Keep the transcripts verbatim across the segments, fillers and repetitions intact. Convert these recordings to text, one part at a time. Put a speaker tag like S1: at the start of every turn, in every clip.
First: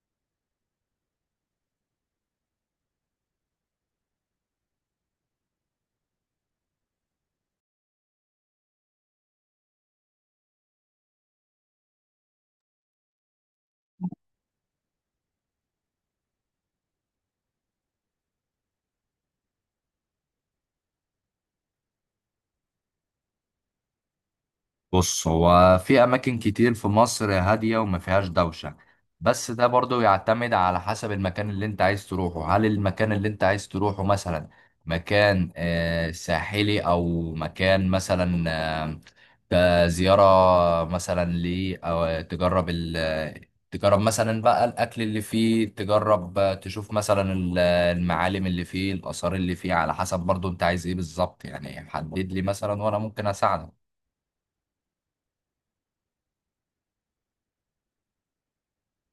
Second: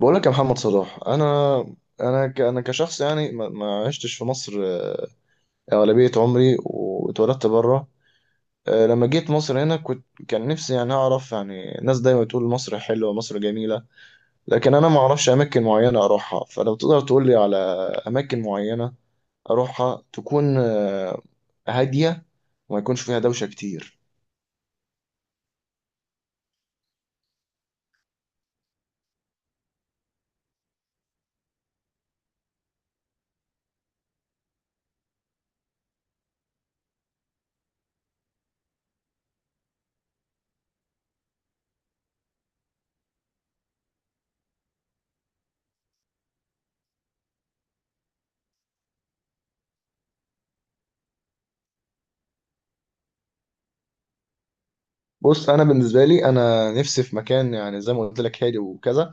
S1: بقول لك يا محمد صلاح انا انا ك- انا كشخص يعني ما ما عشتش في مصر آه، اغلبيه عمري واتولدت بره. آه، لما جيت مصر هنا كنت كان نفسي يعني اعرف يعني الناس دايما تقول مصر حلوه مصر جميله، لكن انا ما اعرفش اماكن معينه اروحها. فلو تقدر تقول لي على اماكن معينه اروحها تكون آه، هاديه وما يكونش فيها دوشه كتير.
S2: بص، هو في أماكن كتير في مصر هادية وما فيهاش دوشة. بس ده برضو يعتمد على حسب المكان اللي أنت عايز تروحه. هل المكان اللي أنت عايز تروحه مثلا مكان آه، ساحلي، أو مكان مثلا آه، آه، زيارة مثلا ليه، أو تجرب ال تجرب مثلا بقى الأكل اللي فيه، تجرب آه، تشوف مثلا ال- المعالم اللي فيه، الآثار اللي فيه، على حسب برضو أنت عايز إيه بالظبط. يعني حدد لي مثلا وأنا ممكن أساعدك.
S1: بص انا بالنسبه لي انا نفسي في مكان يعني زي ما قلت لك هادي وكذا،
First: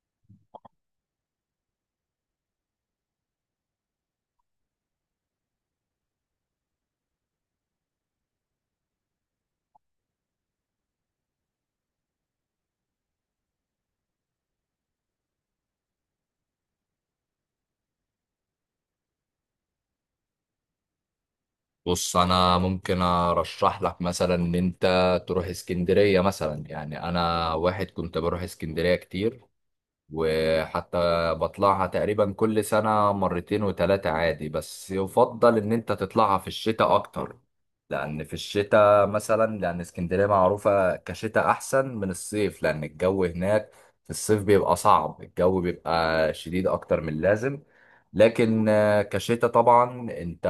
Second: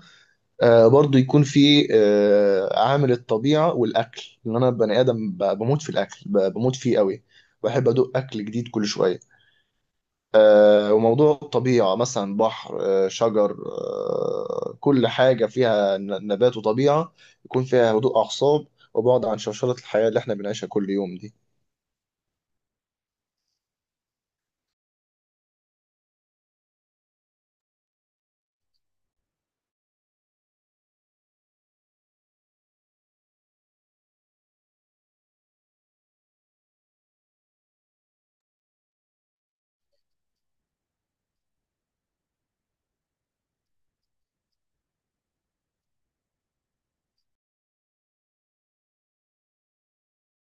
S1: آه، برضو يكون في آه، عامل الطبيعة والأكل، لأن أنا بني آدم ب- بموت في الأكل، ب- بموت فيه قوي. بحب أدوق أكل جديد كل شوية. آه، وموضوع الطبيعة مثلا بحر، آه، شجر، آه، كل حاجة فيها ن- نبات وطبيعة، يكون فيها هدوء أعصاب وبعد عن شوشرة الحياة اللي احنا بنعيشها كل يوم دي.
S2: بص، انا ممكن ارشح لك مثلا ان انت تروح اسكندريه مثلا. يعني انا واحد كنت بروح اسكندريه كتير، وحتى بطلعها تقريبا كل سنة مرتين وتلاتة عادي. بس يفضل إن أنت تطلعها في الشتاء أكتر، لأن في الشتاء مثلا، لأن اسكندرية معروفة كشتاء أحسن من الصيف، لأن الجو هناك في الصيف بيبقى صعب، الجو بيبقى شديد أكتر من اللازم. لكن آه، كشتاء طبعا أنت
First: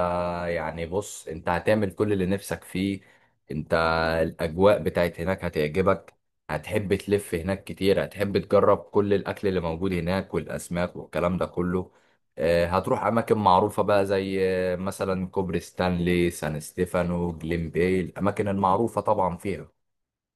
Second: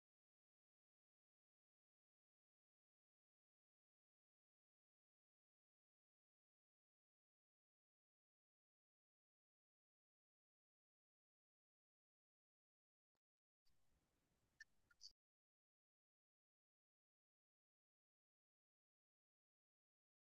S2: يعني، بص، أنت هتعمل كل اللي نفسك فيه. أنت، الأجواء بتاعت هناك هتعجبك، هتحب تلف هناك كتير، هتحب تجرب كل الأكل اللي موجود هناك والأسماك والكلام ده كله. آه، هتروح أماكن معروفة بقى زي آه، مثلا كوبري ستانلي، سان ستيفانو، جليم باي، الأماكن المعروفة طبعا فيها.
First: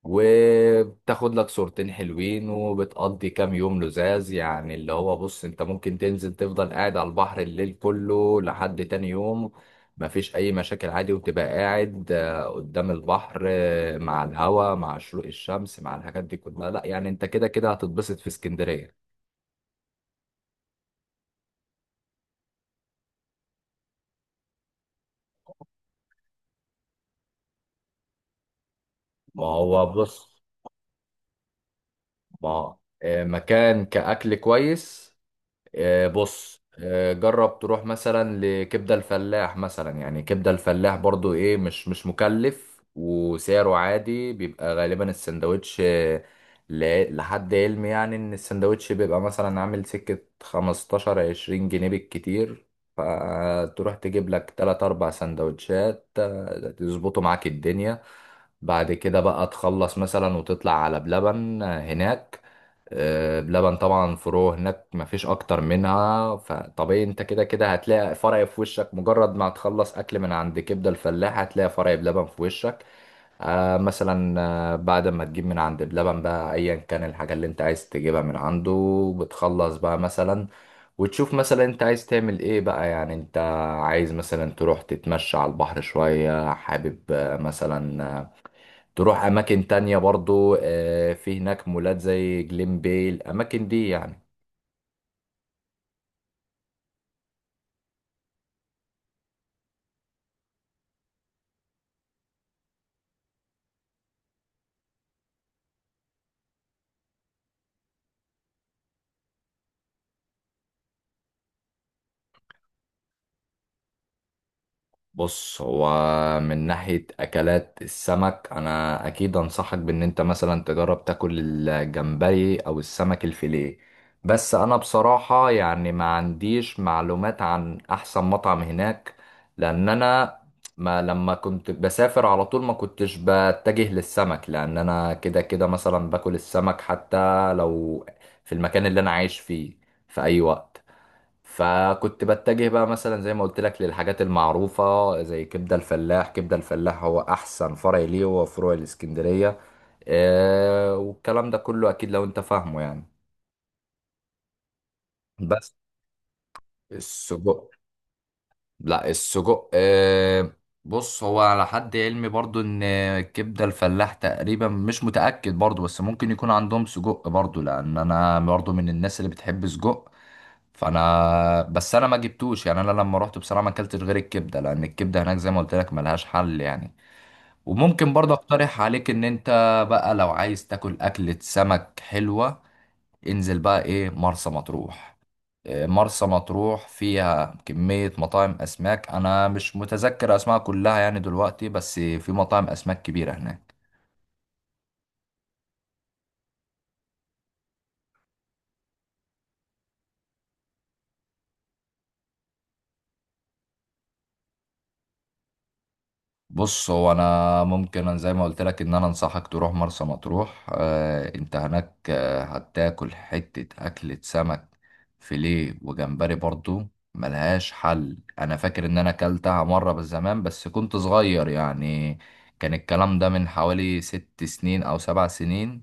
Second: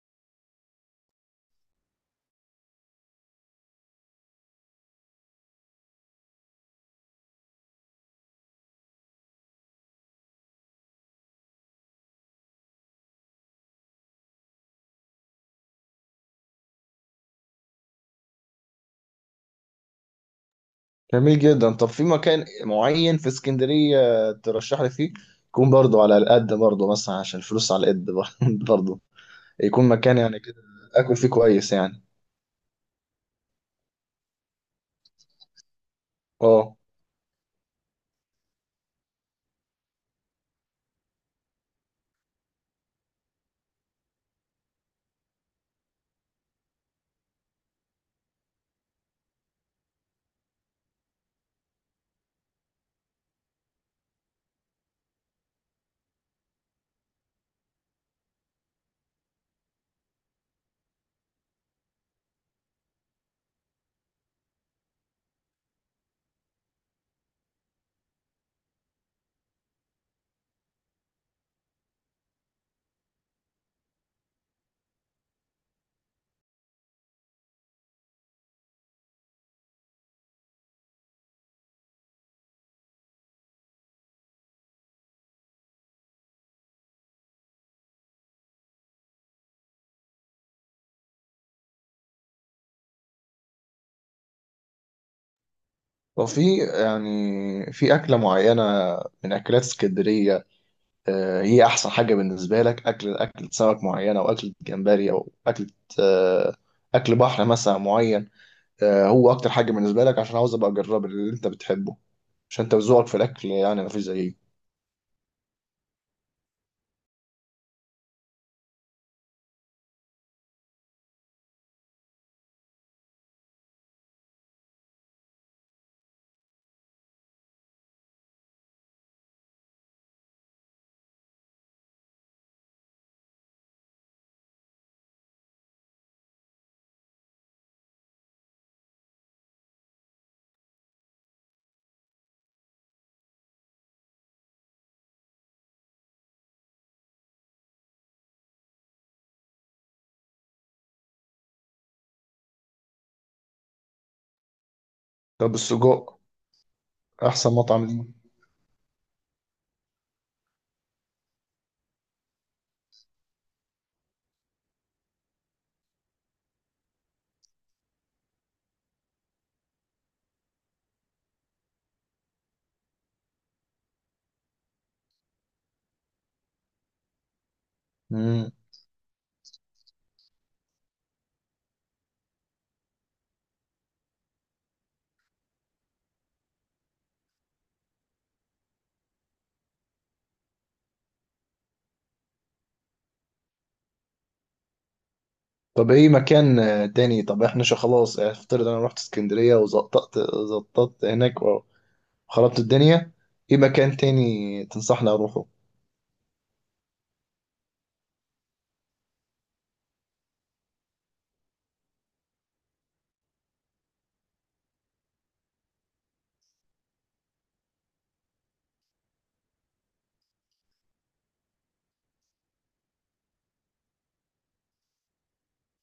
S2: وبتاخد لك صورتين حلوين، وبتقضي كام يوم لزاز. يعني اللي هو بص، انت ممكن تنزل تفضل قاعد على البحر الليل كله لحد تاني يوم، مفيش اي مشاكل عادي، وتبقى قاعد آه، قدام البحر آه، مع الهوا، مع شروق الشمس، مع الحاجات دي كلها. لا يعني، انت كده كده هتتبسط في اسكندرية.
S1: جميل جدا. طب في مكان معين في اسكندرية ترشح لي فيه، يكون برضو على القد، برضو مثلا عشان الفلوس على القد برضو،
S2: ما هو
S1: يكون مكان
S2: بص،
S1: يعني كده اكل فيه كويس يعني.
S2: ما آه، مكان كأكل كويس، آه، بص،
S1: اه،
S2: آه، جرب تروح مثلا لكبدة الفلاح مثلا. يعني كبدة الفلاح برضو ايه، مش مش مكلف، وسعره عادي، بيبقى غالبا السندوتش آه، ل- لحد علمي يعني ان السندوتش بيبقى مثلا عامل سكة خمستاشر عشرين جنيه بالكتير. فتروح تجيب لك تلات اربع سندوتشات آه، تظبطوا معاك الدنيا. بعد كده بقى تخلص مثلا، وتطلع على بلبن آه، هناك. آه، بلبن طبعا فروع هناك مفيش اكتر منها، فطبيعي انت كده كده هتلاقي فرع في وشك. مجرد ما هتخلص اكل من عند كبده الفلاح هتلاقي فرع بلبن في وشك. آه مثلا، آه، بعد ما تجيب من عند بلبن بقى ايا كان الحاجه اللي انت عايز تجيبها من عنده، بتخلص بقى مثلا، وتشوف مثلا انت عايز تعمل ايه بقى. يعني انت عايز مثلا تروح تتمشى على البحر شويه، حابب آه، مثلا آه، تروح اماكن تانية برضو، آه، في هناك مولات زي جليم باي، الاماكن دي يعني.
S1: وفي يعني في اكله معينه من اكلات اسكندريه، آه، هي احسن حاجه بالنسبه لك؟ اكل اكل سمك معينه او اكل جمبري او اكل، آه، اكل بحر مثلا معين، آه، هو اكتر حاجه بالنسبه لك؟ عشان عاوز ابقى اجرب اللي انت بتحبه، عشان انت ذوقك في الاكل يعني مفيش زيه.
S2: بص، هو من ناحية أكلات السمك أنا أكيد أنصحك بإن أنت مثلا تجرب تاكل الجمبري أو السمك الفيليه. بس أنا بصراحة يعني ما عنديش معلومات عن أحسن مطعم هناك، لأن أنا ما لما كنت بسافر على طول ما كنتش بتجه للسمك، لأن أنا كده كده مثلا باكل السمك حتى لو في المكان اللي أنا عايش فيه في أي وقت. فكنت بتجه بقى مثلا زي ما قلت لك للحاجات المعروفة زي كبدة الفلاح. كبدة الفلاح هو أحسن فرع ليه، هو فروع الإسكندرية آه والكلام ده كله. أكيد لو أنت فاهمه يعني.
S1: طب
S2: بس
S1: السجق احسن
S2: السجق،
S1: مطعم ليه؟
S2: لا السجق آه، بص، هو على حد علمي برضو إن كبدة الفلاح تقريبا مش متأكد برضو، بس ممكن يكون عندهم سجق برضو، لأن أنا برضو من الناس اللي بتحب سجق. فانا بس انا ما جبتوش. يعني انا لما رحت بصراحه ما اكلتش غير الكبده، لان الكبده هناك زي ما قلت لك ملهاش حل يعني. وممكن برضه
S1: مم.
S2: اقترح عليك ان انت بقى لو عايز تاكل اكله سمك حلوه، انزل بقى ايه، مرسى مطروح. إيه، مرسى مطروح فيها كميه مطاعم اسماك. انا مش متذكر اسماء كلها يعني دلوقتي، بس في مطاعم اسماك كبيره هناك.
S1: طب ايه مكان آه، تاني؟ طب احنا شو خلاص افترض انا رحت اسكندريه وزقطت، زقطت هناك، خربت الدنيا، ايه مكان تاني تنصحني اروحه؟
S2: بص، هو انا ممكن، أنا زي ما قلت لك ان انا انصحك تروح مرسى مطروح. آه، انت هناك آه هتاكل حتة اكلة سمك فيليه وجمبري برضو، ملهاش حل. انا فاكر ان انا اكلتها مرة بس زمان، بس كنت صغير يعني. كان الكلام ده من حوالي ست سنين او سبع سنين.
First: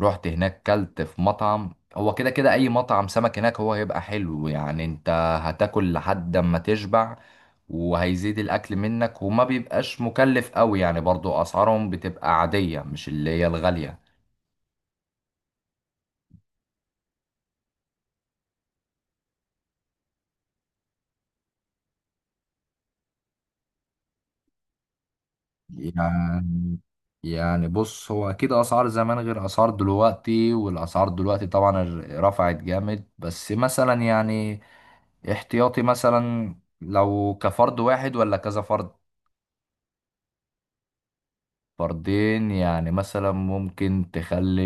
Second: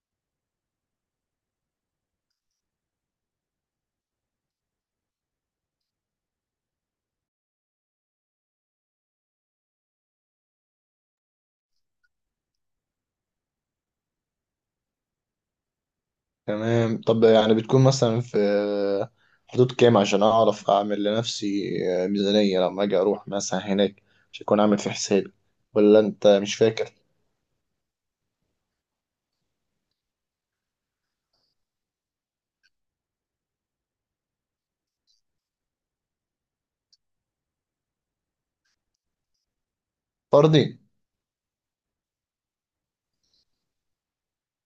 S2: رحت هناك كلت في مطعم، هو كده كده اي مطعم سمك هناك هو هيبقى حلو. يعني انت هتاكل لحد ما تشبع، وهيزيد الاكل منك، وما بيبقاش مكلف قوي. يعني برضو اسعارهم بتبقى عادية، مش اللي هي الغالية.
S1: تمام. طب يعني بتكون مثلا في حدود كام عشان اعرف اعمل لنفسي ميزانية لما اجي اروح مثلا هناك، مش هكون عامل في حسابي، ولا انت مش
S2: يعني
S1: فاكر؟
S2: يعني بص، هو اكيد اسعار زمان غير اسعار دلوقتي، والاسعار دلوقتي طبعا ر- رفعت جامد. بس مثلا يعني احتياطي مثلا، لو كفرد واحد ولا كذا فرد،
S1: فردي.
S2: فردين يعني، مثلا ممكن تخلي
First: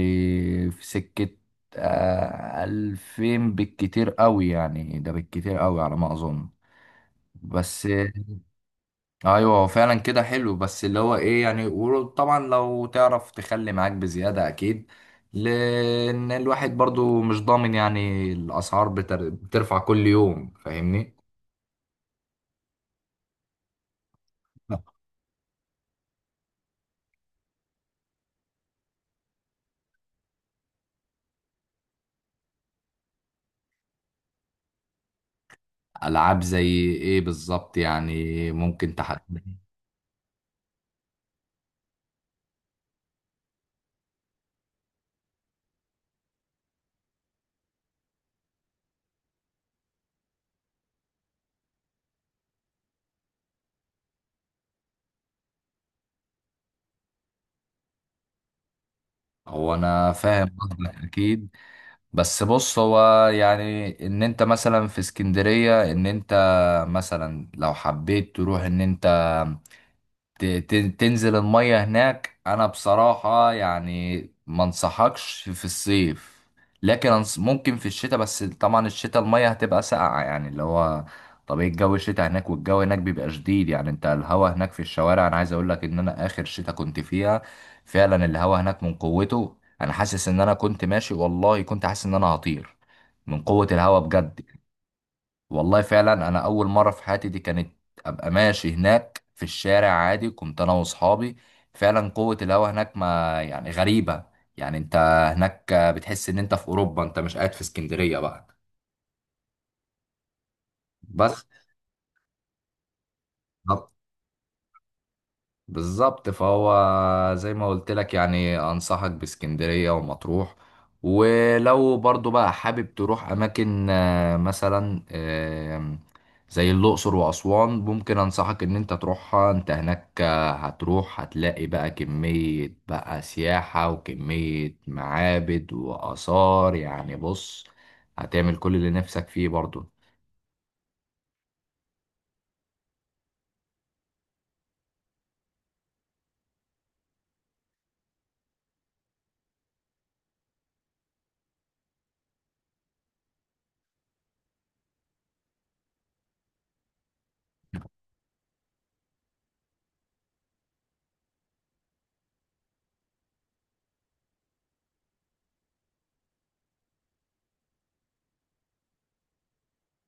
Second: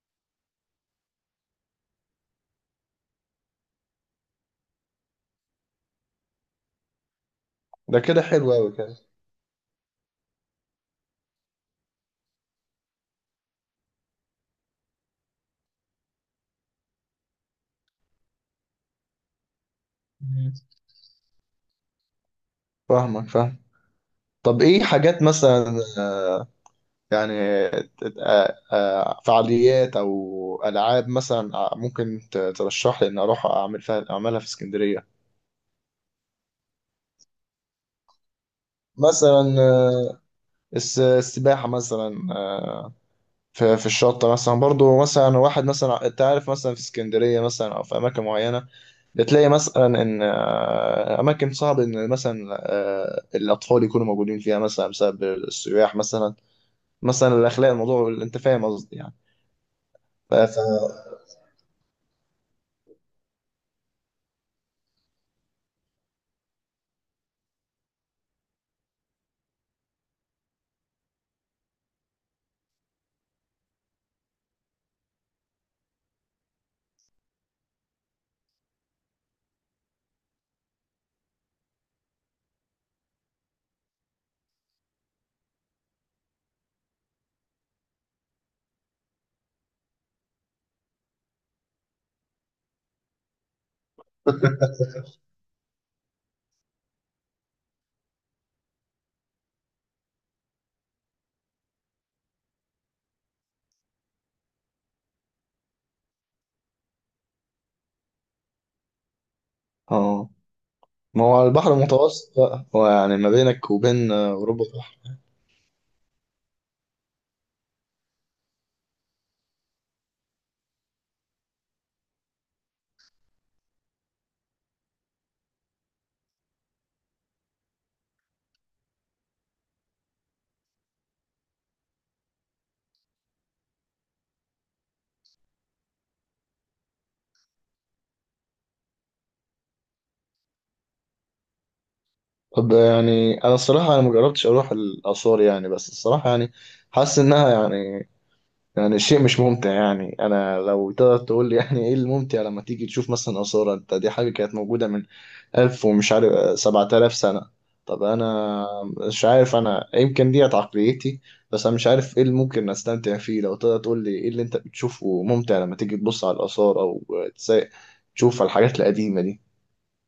S2: في سكة آه، ألفين بالكتير قوي. يعني ده بالكتير قوي على ما أظن، بس.
S1: ده كده حلو قوي كده.
S2: ايوه، هو فعلا كده حلو، بس اللي هو ايه يعني، وطبعا لو تعرف تخلي معاك بزيادة اكيد، لان الواحد برضو مش ضامن. يعني الاسعار بتر... بترفع كل يوم،
S1: مم.
S2: فاهمني؟
S1: فاهمك، فاهم. طب ايه حاجات مثلا يعني ت- آه، آه، فعاليات او العاب مثلا ممكن ت- ترشح لي ان اروح اعمل فيها اعملها في اسكندرية؟
S2: العاب زي ايه بالظبط؟ يعني ممكن
S1: مثلا
S2: تحدد.
S1: الس- السباحة مثلا، آه، في في الشط مثلا، برضو مثلا واحد مثلا انت عارف مثلا في اسكندرية مثلا أو في أماكن معينة بتلاقي مثلا إن آه، أماكن صعب إن مثلا آه، الأطفال يكونوا موجودين فيها مثلا بسبب السياح مثلا، مثلا الأخلاق الموضوع، أنت فاهم قصدي يعني.
S2: هو انا
S1: ف...
S2: فاهم
S1: ف-
S2: قصدك اكيد، بس بص، هو يعني ان انت مثلا في اسكندرية، ان انت مثلا لو حبيت تروح، ان انت ت- ت- تنزل المية هناك، انا بصراحة يعني ما انصحكش في الصيف. لكن أنص- ممكن في الشتاء، بس طبعا الشتاء المية هتبقى ساقعة، يعني اللي هو طبيعي الجو الشتاء هناك. والجو هناك بيبقى شديد. يعني انت الهوا هناك في الشوارع، انا عايز اقول لك ان انا اخر شتاء كنت فيها فعلا الهوا هناك من قوته، انا حاسس ان انا كنت ماشي، والله كنت حاسس ان انا هطير من قوة الهوا بجد. والله فعلا انا اول مره في حياتي دي كانت ابقى ماشي هناك في الشارع عادي، كنت انا واصحابي. فعلا قوه الهواء هناك ما يعني غريبه. يعني انت هناك بتحس ان انت في اوروبا، انت مش قاعد في اسكندريه بقى،
S1: اه، ما هو
S2: بس.
S1: البحر المتوسط بقى، هو يعني ما بينك وبين آه، اوروبا بحر.
S2: بالظبط، فهو زي ما قلت لك يعني، انصحك باسكندرية ومطروح. ولو برضو بقى حابب تروح اماكن آه، مثلا، آم، زي الاقصر واسوان، ممكن انصحك ان انت تروحها. انت هناك آه، هتروح هتلاقي بقى كمية بقى سياحة وكمية معابد واثار. يعني بص، هتعمل كل اللي نفسك فيه برضو.
S1: طب يعني انا الصراحه انا ما جربتش اروح الاثار يعني، بس الصراحه يعني حاسس انها يعني، يعني الشيء مش ممتع يعني. انا لو تقدر تقول لي يعني ايه الممتع لما تيجي تشوف مثلا آثار انت، دي حاجة كانت موجودة من ألف ومش عارف سبعة آلاف سنة. طب انا مش عارف، انا يمكن ديت عقليتي، بس انا مش عارف ايه اللي ممكن استمتع فيه. لو تقدر تقول لي ايه اللي انت بتشوفه ممتع لما تيجي تبص على الآثار او تس- تشوف الحاجات القديمة دي.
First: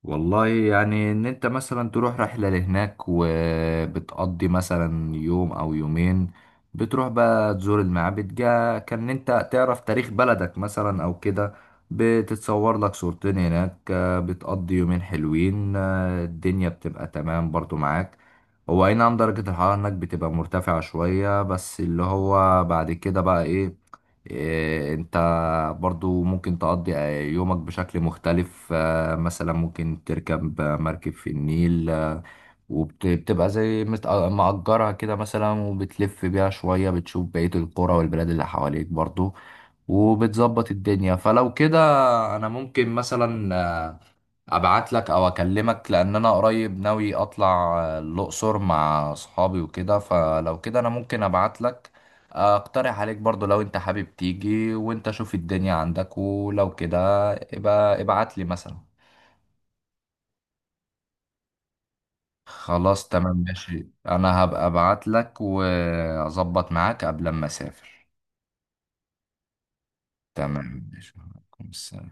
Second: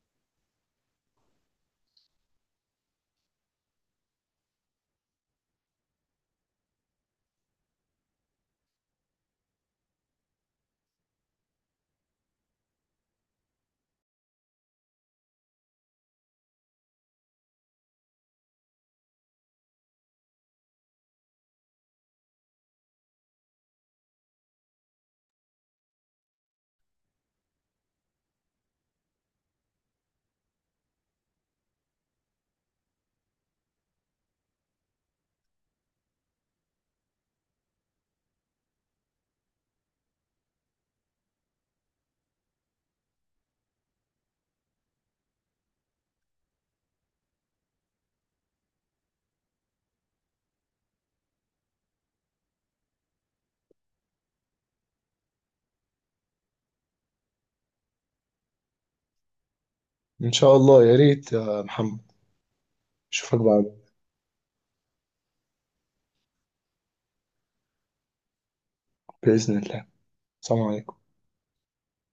S2: والله، يعني ان انت مثلا تروح رحلة لهناك وبتقضي مثلا يوم او يومين، بتروح بقى تزور المعابد، جا كان انت تعرف تاريخ بلدك مثلا او كده، بتتصور لك صورتين هناك، آه، بتقضي يومين حلوين، آه، الدنيا بتبقى تمام برضو معاك. هو اي نعم درجة الحرارة هناك بتبقى مرتفعة شوية، بس اللي هو بعد كده بقى ايه. إيه، انت برضو ممكن تقضي آه، يومك بشكل مختلف، آه، مثلا ممكن تركب آه، مركب في النيل، آه، وبتبقى زي مت- آه، مأجرها كده مثلا، وبتلف بيها شوية، بتشوف بقية القرى والبلاد اللي حواليك برضو، وبتظبط الدنيا. فلو كده، أنا ممكن مثلا آه، ابعت لك او اكلمك، لان انا قريب ناوي اطلع آه، الاقصر مع اصحابي وكده. فلو كده انا ممكن ابعت لك، آه، اقترح عليك برضو لو انت حابب تيجي، وانت شوف الدنيا عندك، ولو كده ابقى ابعت لي مثلا.
S1: ان شاء الله يا ريت يا محمد.
S2: خلاص،
S1: اشوفك
S2: تمام
S1: بعد
S2: ماشي، انا هبقى ابعت لك واظبط معاك قبل ما اسافر.
S1: بإذن الله. سلام
S2: تمام
S1: عليكم.
S2: ماشي، وعليكم السلام.